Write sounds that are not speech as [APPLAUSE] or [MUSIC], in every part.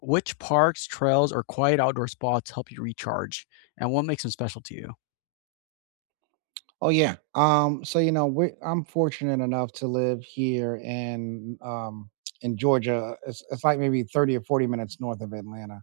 Which parks, trails, or quiet outdoor spots help you recharge, and what makes them special to you? Oh yeah. We I'm fortunate enough to live here in Georgia. It's like maybe 30 or 40 minutes north of Atlanta.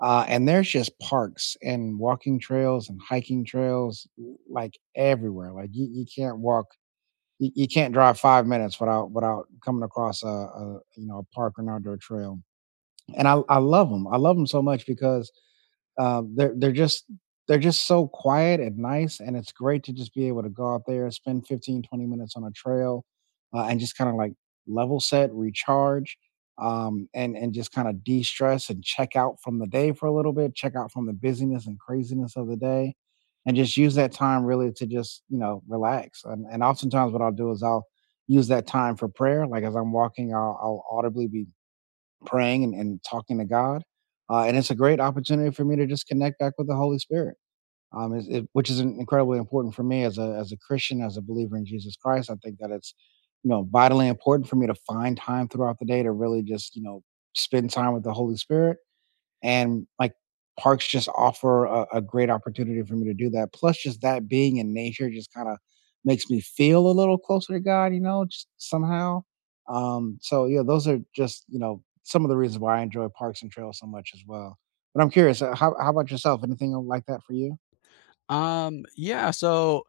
And there's just parks and walking trails and hiking trails like everywhere. Like you can't walk you can't drive 5 minutes without coming across a a park or an outdoor trail. And I love them. I love them so much because um, they're they're just they're just so quiet and nice, and it's great to just be able to go out there, spend 15, 20 minutes on a trail, and just kind of like level set, recharge, and just kind of de stress and check out from the day for a little bit, check out from the busyness and craziness of the day, and just use that time really to just relax. And oftentimes, what I'll do is I'll use that time for prayer. Like as I'm walking, I'll audibly be praying and talking to God. And it's a great opportunity for me to just connect back with the Holy Spirit, which is incredibly important for me as a Christian, as a believer in Jesus Christ. I think that it's vitally important for me to find time throughout the day to really just spend time with the Holy Spirit and like parks just offer a great opportunity for me to do that. Plus, just that being in nature just kind of makes me feel a little closer to God, you know, just somehow. So yeah, those are just some of the reasons why I enjoy parks and trails so much as well. But I'm curious, how about yourself? Anything like that for you? Yeah, so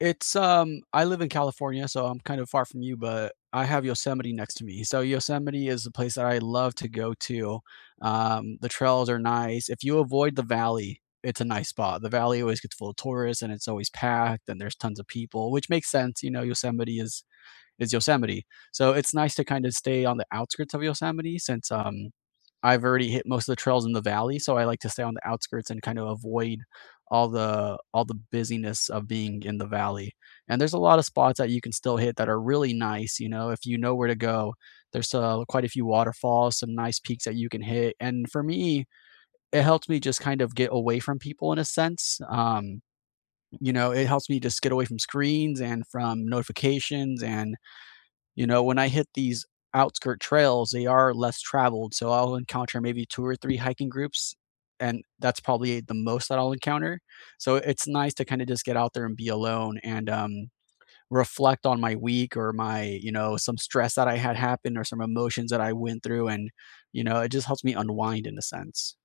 it's I live in California, so I'm kind of far from you, but I have Yosemite next to me. So Yosemite is the place that I love to go to. The trails are nice. If you avoid the valley, it's a nice spot. The valley always gets full of tourists, and it's always packed, and there's tons of people, which makes sense. You know, Yosemite is Yosemite, so it's nice to kind of stay on the outskirts of Yosemite since I've already hit most of the trails in the valley, so I like to stay on the outskirts and kind of avoid all the busyness of being in the valley. And there's a lot of spots that you can still hit that are really nice, you know, if you know where to go. There's quite a few waterfalls, some nice peaks that you can hit. And for me, it helps me just kind of get away from people in a sense. You know, it helps me just get away from screens and from notifications and you know, when I hit these outskirt trails, they are less traveled. So I'll encounter maybe two or three hiking groups, and that's probably the most that I'll encounter. So it's nice to kind of just get out there and be alone and reflect on my week or my, you know, some stress that I had happen or some emotions that I went through. And, you know, it just helps me unwind in a sense.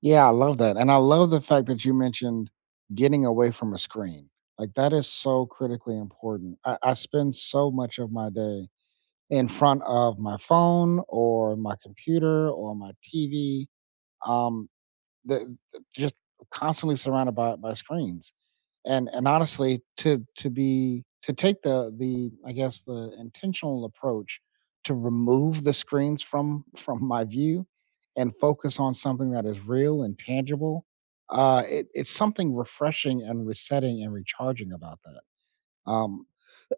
Yeah, I love that, and I love the fact that you mentioned getting away from a screen. Like that is so critically important. I spend so much of my day in front of my phone or my computer or my TV. Um, just constantly surrounded by screens, and honestly, to take the I guess the intentional approach to remove the screens from [LAUGHS] from my view and focus on something that is real and tangible. It's something refreshing and resetting and recharging about that. Um,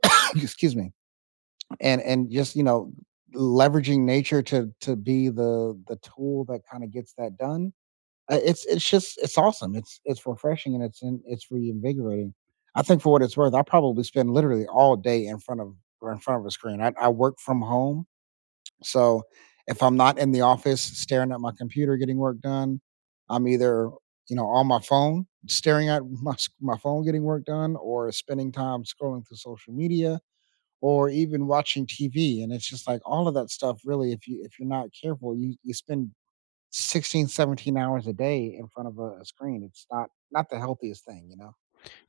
[COUGHS] excuse me and just leveraging nature to be the tool that kind of gets that done. It's awesome. It's refreshing and it's reinvigorating. I think for what it's worth, I probably spend literally all day in front of or in front of a screen. I work from home. So if I'm not in the office staring at my computer getting work done, I'm either on my phone staring at [LAUGHS] my phone getting work done or spending time scrolling through social media or even watching TV. And it's just like all of that stuff really, if you're not careful, you spend 16, 17 hours a day in front of a screen. It's not the healthiest thing, you know?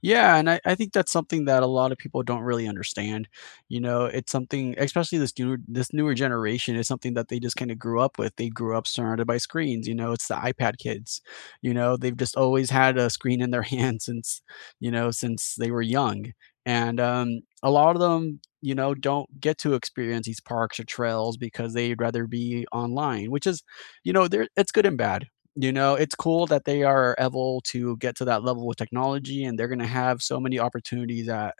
Yeah, and I think that's something that a lot of people don't really understand. You know, it's something, especially this newer generation, is something that they just kind of grew up with. They grew up surrounded by screens. You know, it's the iPad kids. You know, they've just always had a screen in their [LAUGHS] hand since you know since they were young, and a lot of them, you know, don't get to experience these parks or trails because they'd rather be online, which is, you know, there it's good and bad, you know, it's cool that they are able to get to that level with technology and they're gonna have so many opportunities that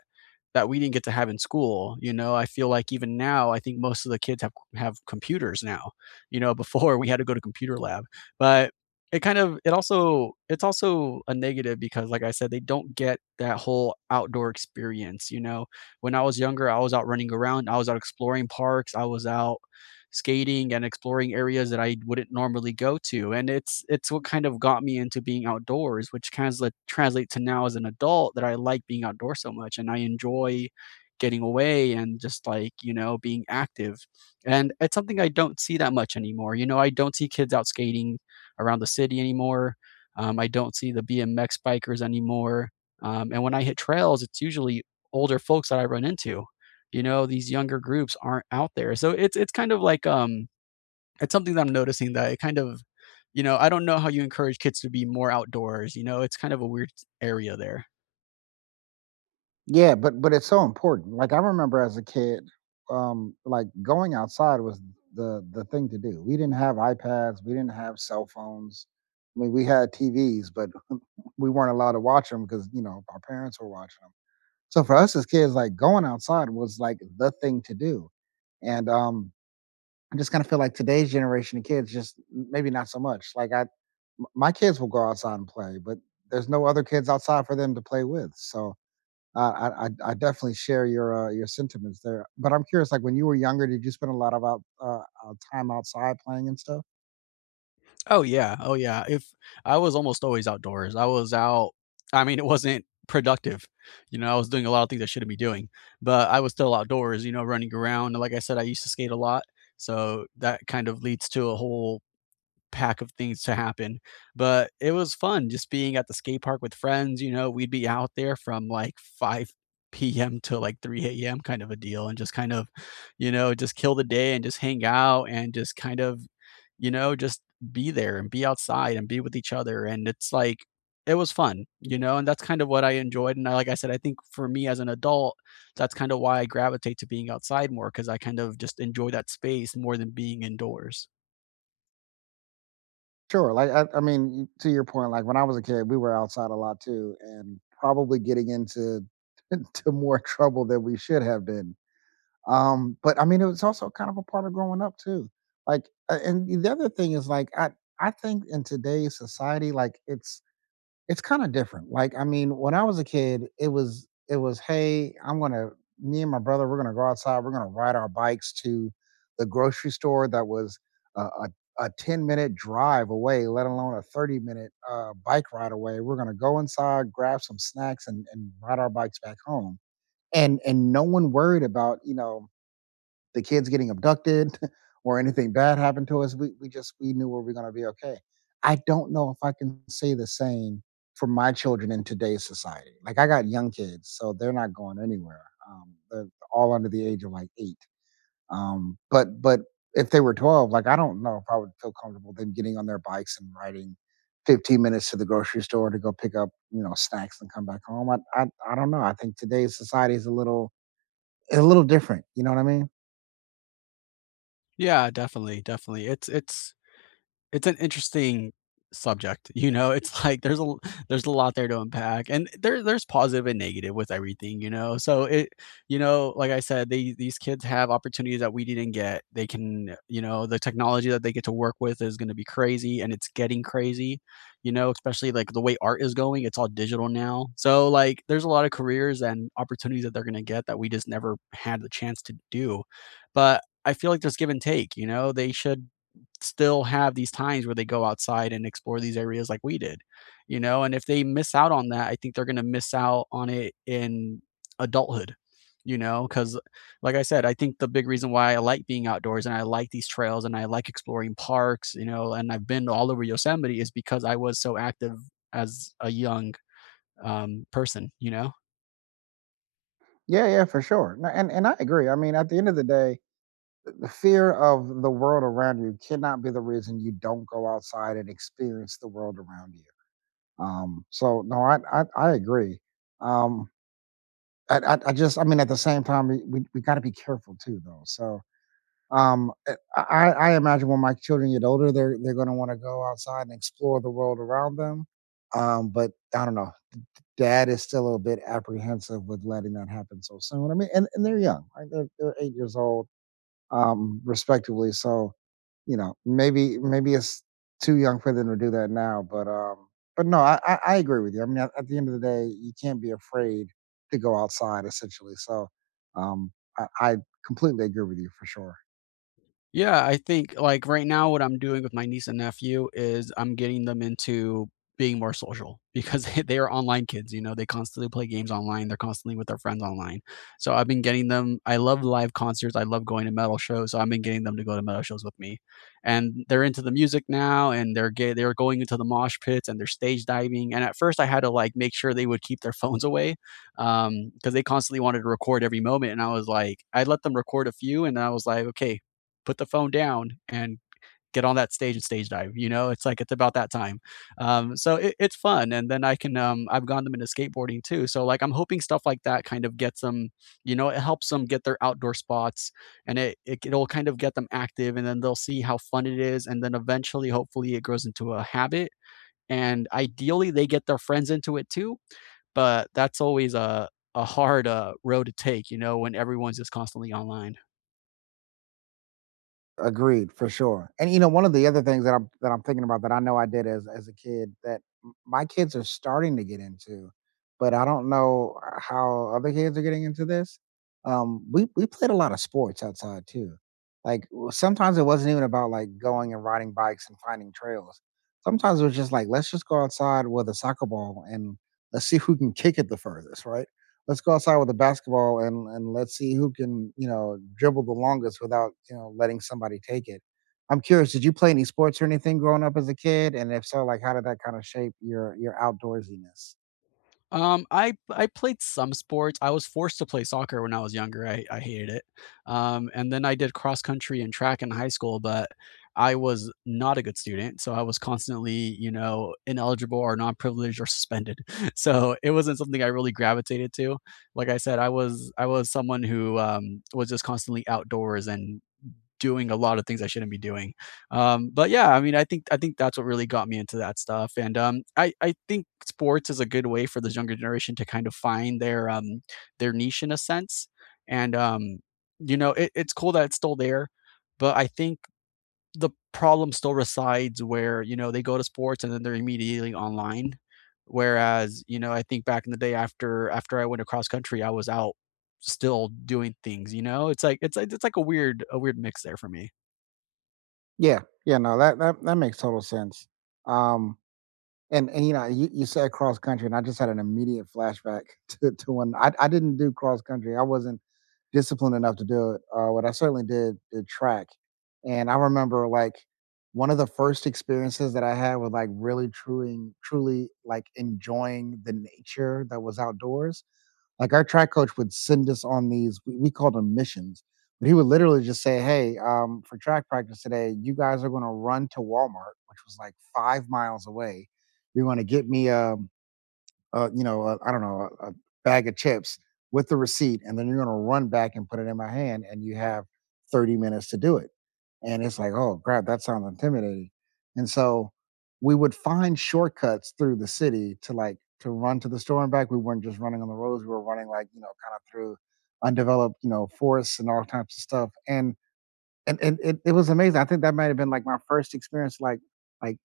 we didn't get to have in school, you know? I feel like even now, I think most of the kids have computers now, you know, [LAUGHS] before we had to go to computer lab. But it kind of it also it's also a negative because like I said, they don't get that whole outdoor experience, you know? When I was younger, I was out running around, I was out exploring parks, I was out skating and exploring areas that I wouldn't normally go to. And it's what kind of got me into being outdoors, which translate translate to now as an adult that I like being outdoors so much and I enjoy getting away and just like, you know, being active. And it's something I don't see that much anymore. You know, I don't see kids out skating around the city anymore. I don't see the BMX bikers anymore. And when I hit trails, it's usually older folks that I run into, you know, these younger groups aren't out there. So it's kind of like, it's something that I'm noticing that it kind of, you know, I don't know how you encourage kids to be more outdoors, you know, it's kind of a weird area there. Yeah, but it's so important. Like I remember as a kid, like going outside was the thing to do. We didn't have iPads, we didn't have cell phones. I mean, we had TVs, but we weren't allowed to watch them because our parents were watching them. So for us as kids, like going outside was like the thing to do, and I just kind of feel like today's generation of kids just maybe not so much. My kids will go outside and play, but there's no other kids outside for them to play with. Uh, I definitely share your sentiments there. But I'm curious, like when you were younger, did you spend a lot of time outside playing and stuff? Oh yeah. Oh yeah. If I was almost always outdoors. I mean, it wasn't productive. You know, I was doing a lot of things I shouldn't be doing, but I was still outdoors, you know, running around. And like I said, I used to skate a lot. So that kind of leads to a whole pack of things to happen. But it was fun just being at the skate park with friends. You know, we'd be out there from like 5 p.m. to like 3 a.m. kind of a deal and just kind of, you know, just kill the day and just hang out and just kind of, you know, just be there and be outside and be with each other. And it's like, it was fun, you know, and that's kind of what I enjoyed. And like I said, I think for me as an adult, that's kind of why I gravitate to being outside more because I kind of just enjoy that space more than being indoors. Sure. I mean, to your point, like when I was a kid, we were outside a lot too, and probably getting into [LAUGHS] to more trouble than we should have been. But I mean, it was also kind of a part of growing up too. And the other thing is like, I think in today's society, like it's kind of different. Like, I mean, when I was a kid, it was, hey, I'm gonna me and my brother, we're gonna go outside, we're gonna ride our bikes to the grocery store that was a, a a 10-minute drive away, let alone a 30 minute bike ride away. We're going to go inside, grab some snacks and ride our bikes back home. And no one worried about, you know, the kids getting abducted [LAUGHS] or anything bad happened to us. We knew we were gonna be okay. I don't know if I can say the same for my children in today's society. Like I got young kids, so they're not going anywhere. They're all under the age of like eight. But if they were 12, like I don't know if I would feel comfortable them getting on their bikes and riding 15 minutes to the grocery store to go pick up snacks and come back home. I don't know. I think today's society is a little different, you know what I mean? Yeah, definitely, definitely. It's it's an interesting subject, you know, it's [LAUGHS] like there's a lot there to unpack, and there's positive and negative with everything, you know, so it, you know, like I said, they these kids have opportunities that we didn't get. They can, you know, the technology that they get to work with is gonna be crazy, and it's getting crazy, you know, especially, like, the way art is going, it's all digital now, so, like, there's a lot of careers and opportunities that they're gonna get that we just never had the chance to do, but I feel like there's give and take, you know, they should still have these times where they go outside and explore these areas like we did, you know? And if they miss out on that, I think they're going to miss out on it in adulthood, you know? Because, like I said, I think the big reason why I like being outdoors and I like these trails and I like exploring parks, you know, and I've been all over Yosemite is because I was so active as a young person, you know? Yeah, yeah, for sure. No, and I agree. I mean, at the end of the day, the fear of the world around you cannot be the reason you don't go outside and experience the world around you. No, I agree. Um, I just I mean, at the same time, we got to be careful too, though. So I imagine when my children get older, they're going to want to go outside and explore the world around them. But I don't know, dad is still a bit apprehensive with letting that happen so soon. I mean, and they're young, right? They're 8 years old, respectively. So, you know, maybe it's too young for them to do that now. But no, I agree with you. I mean, at the end of the day, you can't be afraid to go outside, essentially. So, um, I completely agree with you for sure. Yeah, I think like right now what I'm doing with my niece and nephew is I'm getting them into being more social [LAUGHS] because they are online kids, you know, they constantly play games online, they're constantly with their friends online. So I've been getting them, I love live concerts, I love going to metal shows, so I've been getting them to go to metal shows with me. And they're into the music now and they're gay, they're going into the mosh pits and they're stage diving. And at first I had to like make sure they would keep their [LAUGHS] phones away because they constantly wanted to record every moment and I was like I let them record a few and I was like okay, put the phone down and get on that stage and stage dive. You know, it's like it's about that time. So it's fun, and then I can I've gone them into skateboarding too. So like I'm hoping stuff like that kind of gets them. You know, it helps them get their outdoor spots, and it it'll kind of get them active, and then they'll see how fun it is, and then eventually, hopefully, it grows into a habit. And ideally, they get their friends into it too. But that's always a hard road to take, you know, when everyone's just constantly online. Agreed, for sure. And you know, one of the other things that I'm thinking about that I know I did as a kid that my kids are starting to get into, but I don't know how other kids are getting into this. We played a lot of sports outside too. Like sometimes it wasn't even about like going and riding bikes and finding trails. Sometimes it was just like let's just go outside with a soccer ball and let's see who can kick it the furthest, right? Let's go outside with a basketball and let's see who can dribble the longest without letting somebody take it. I'm curious, did you play any sports or anything growing up as a kid? And if so, like how did that kind of shape your outdoorsiness? I played some sports. I was forced to play soccer when I was younger. I hated it. And then I did cross country and track in high school, but I was not a good student, so I was constantly, you know, ineligible or non-privileged or suspended. [LAUGHS] So it wasn't something I really gravitated to. Like I said, I was someone who was just constantly outdoors and doing a lot of things I shouldn't be doing. But yeah, I mean, I think that's what really got me into that stuff. And I think sports is a good way for this younger generation to kind of find their niche in a sense. And you know, it, it's cool that it's still there, but I think the problem still resides where you know they go to sports and then they're immediately online. Whereas you know, I think back in the day after I went across country, I was out still doing things. You know, it's like a weird mix there for me. Yeah, no, that makes total sense. um and, you know, you said cross country, and I just had an immediate flashback [LAUGHS] to when I didn't do cross country. I wasn't disciplined enough to do it, but I certainly did track. And I remember, like, one of the first experiences that I had with, like, really truing truly, like, enjoying the nature that was outdoors. Like our track coach would send us on these, we called them missions, but he would literally just say, "Hey, for track practice today, you guys are going to run to Walmart, which was like 5 miles away. You're going to get me I don't know, a bag of chips with the receipt, and then you're gonna run back and put it in my hand, and you have 30 minutes to do it." And it's like, oh crap, that sounds intimidating. And so we would find shortcuts through the city to like to run to the store and back. We weren't just running on the roads, we were running like, you know, kind of through undeveloped, you know, forests and all types of stuff. And it, it was amazing. I think that might have been like my first experience like like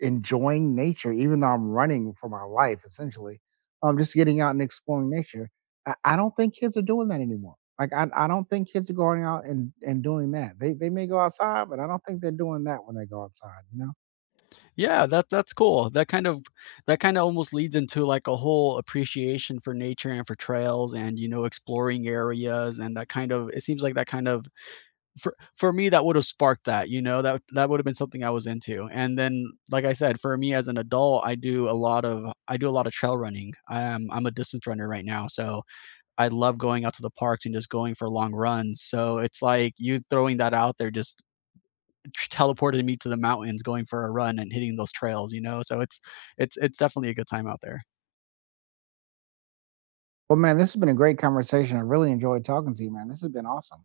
enjoying nature, even though I'm running for my life essentially. Just getting out and exploring nature. I don't think kids are doing that anymore. I don't think kids are going out and doing that. They may go outside, but I don't think they're doing that when they go outside, you know? Yeah, that that's cool. That kind of almost leads into like a whole appreciation for nature and for trails and you know exploring areas and that kind of it seems like that kind of, for me that would have sparked that, you know. That that would have been something I was into. And then like I said, for me as an adult, I do a lot of trail running. I'm a distance runner right now, so I love going out to the parks and just going for long runs. So it's like you throwing that out there just teleported me to the mountains going for a run and hitting those trails, you know, so it's definitely a good time out there. Well, man, this has been a great conversation. I really enjoyed talking to you, man. This has been awesome.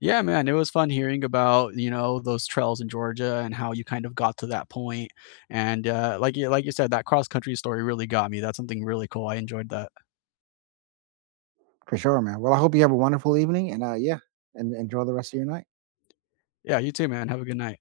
Yeah, man, it was fun hearing about you know those trails in Georgia and how you kind of got to that point. And like you, like you said, that cross country story really got me, that's something really cool, I enjoyed that. For sure, man. Well, I hope you have a wonderful evening and yeah, and enjoy the rest of your night. Yeah, you too, man, have a good night.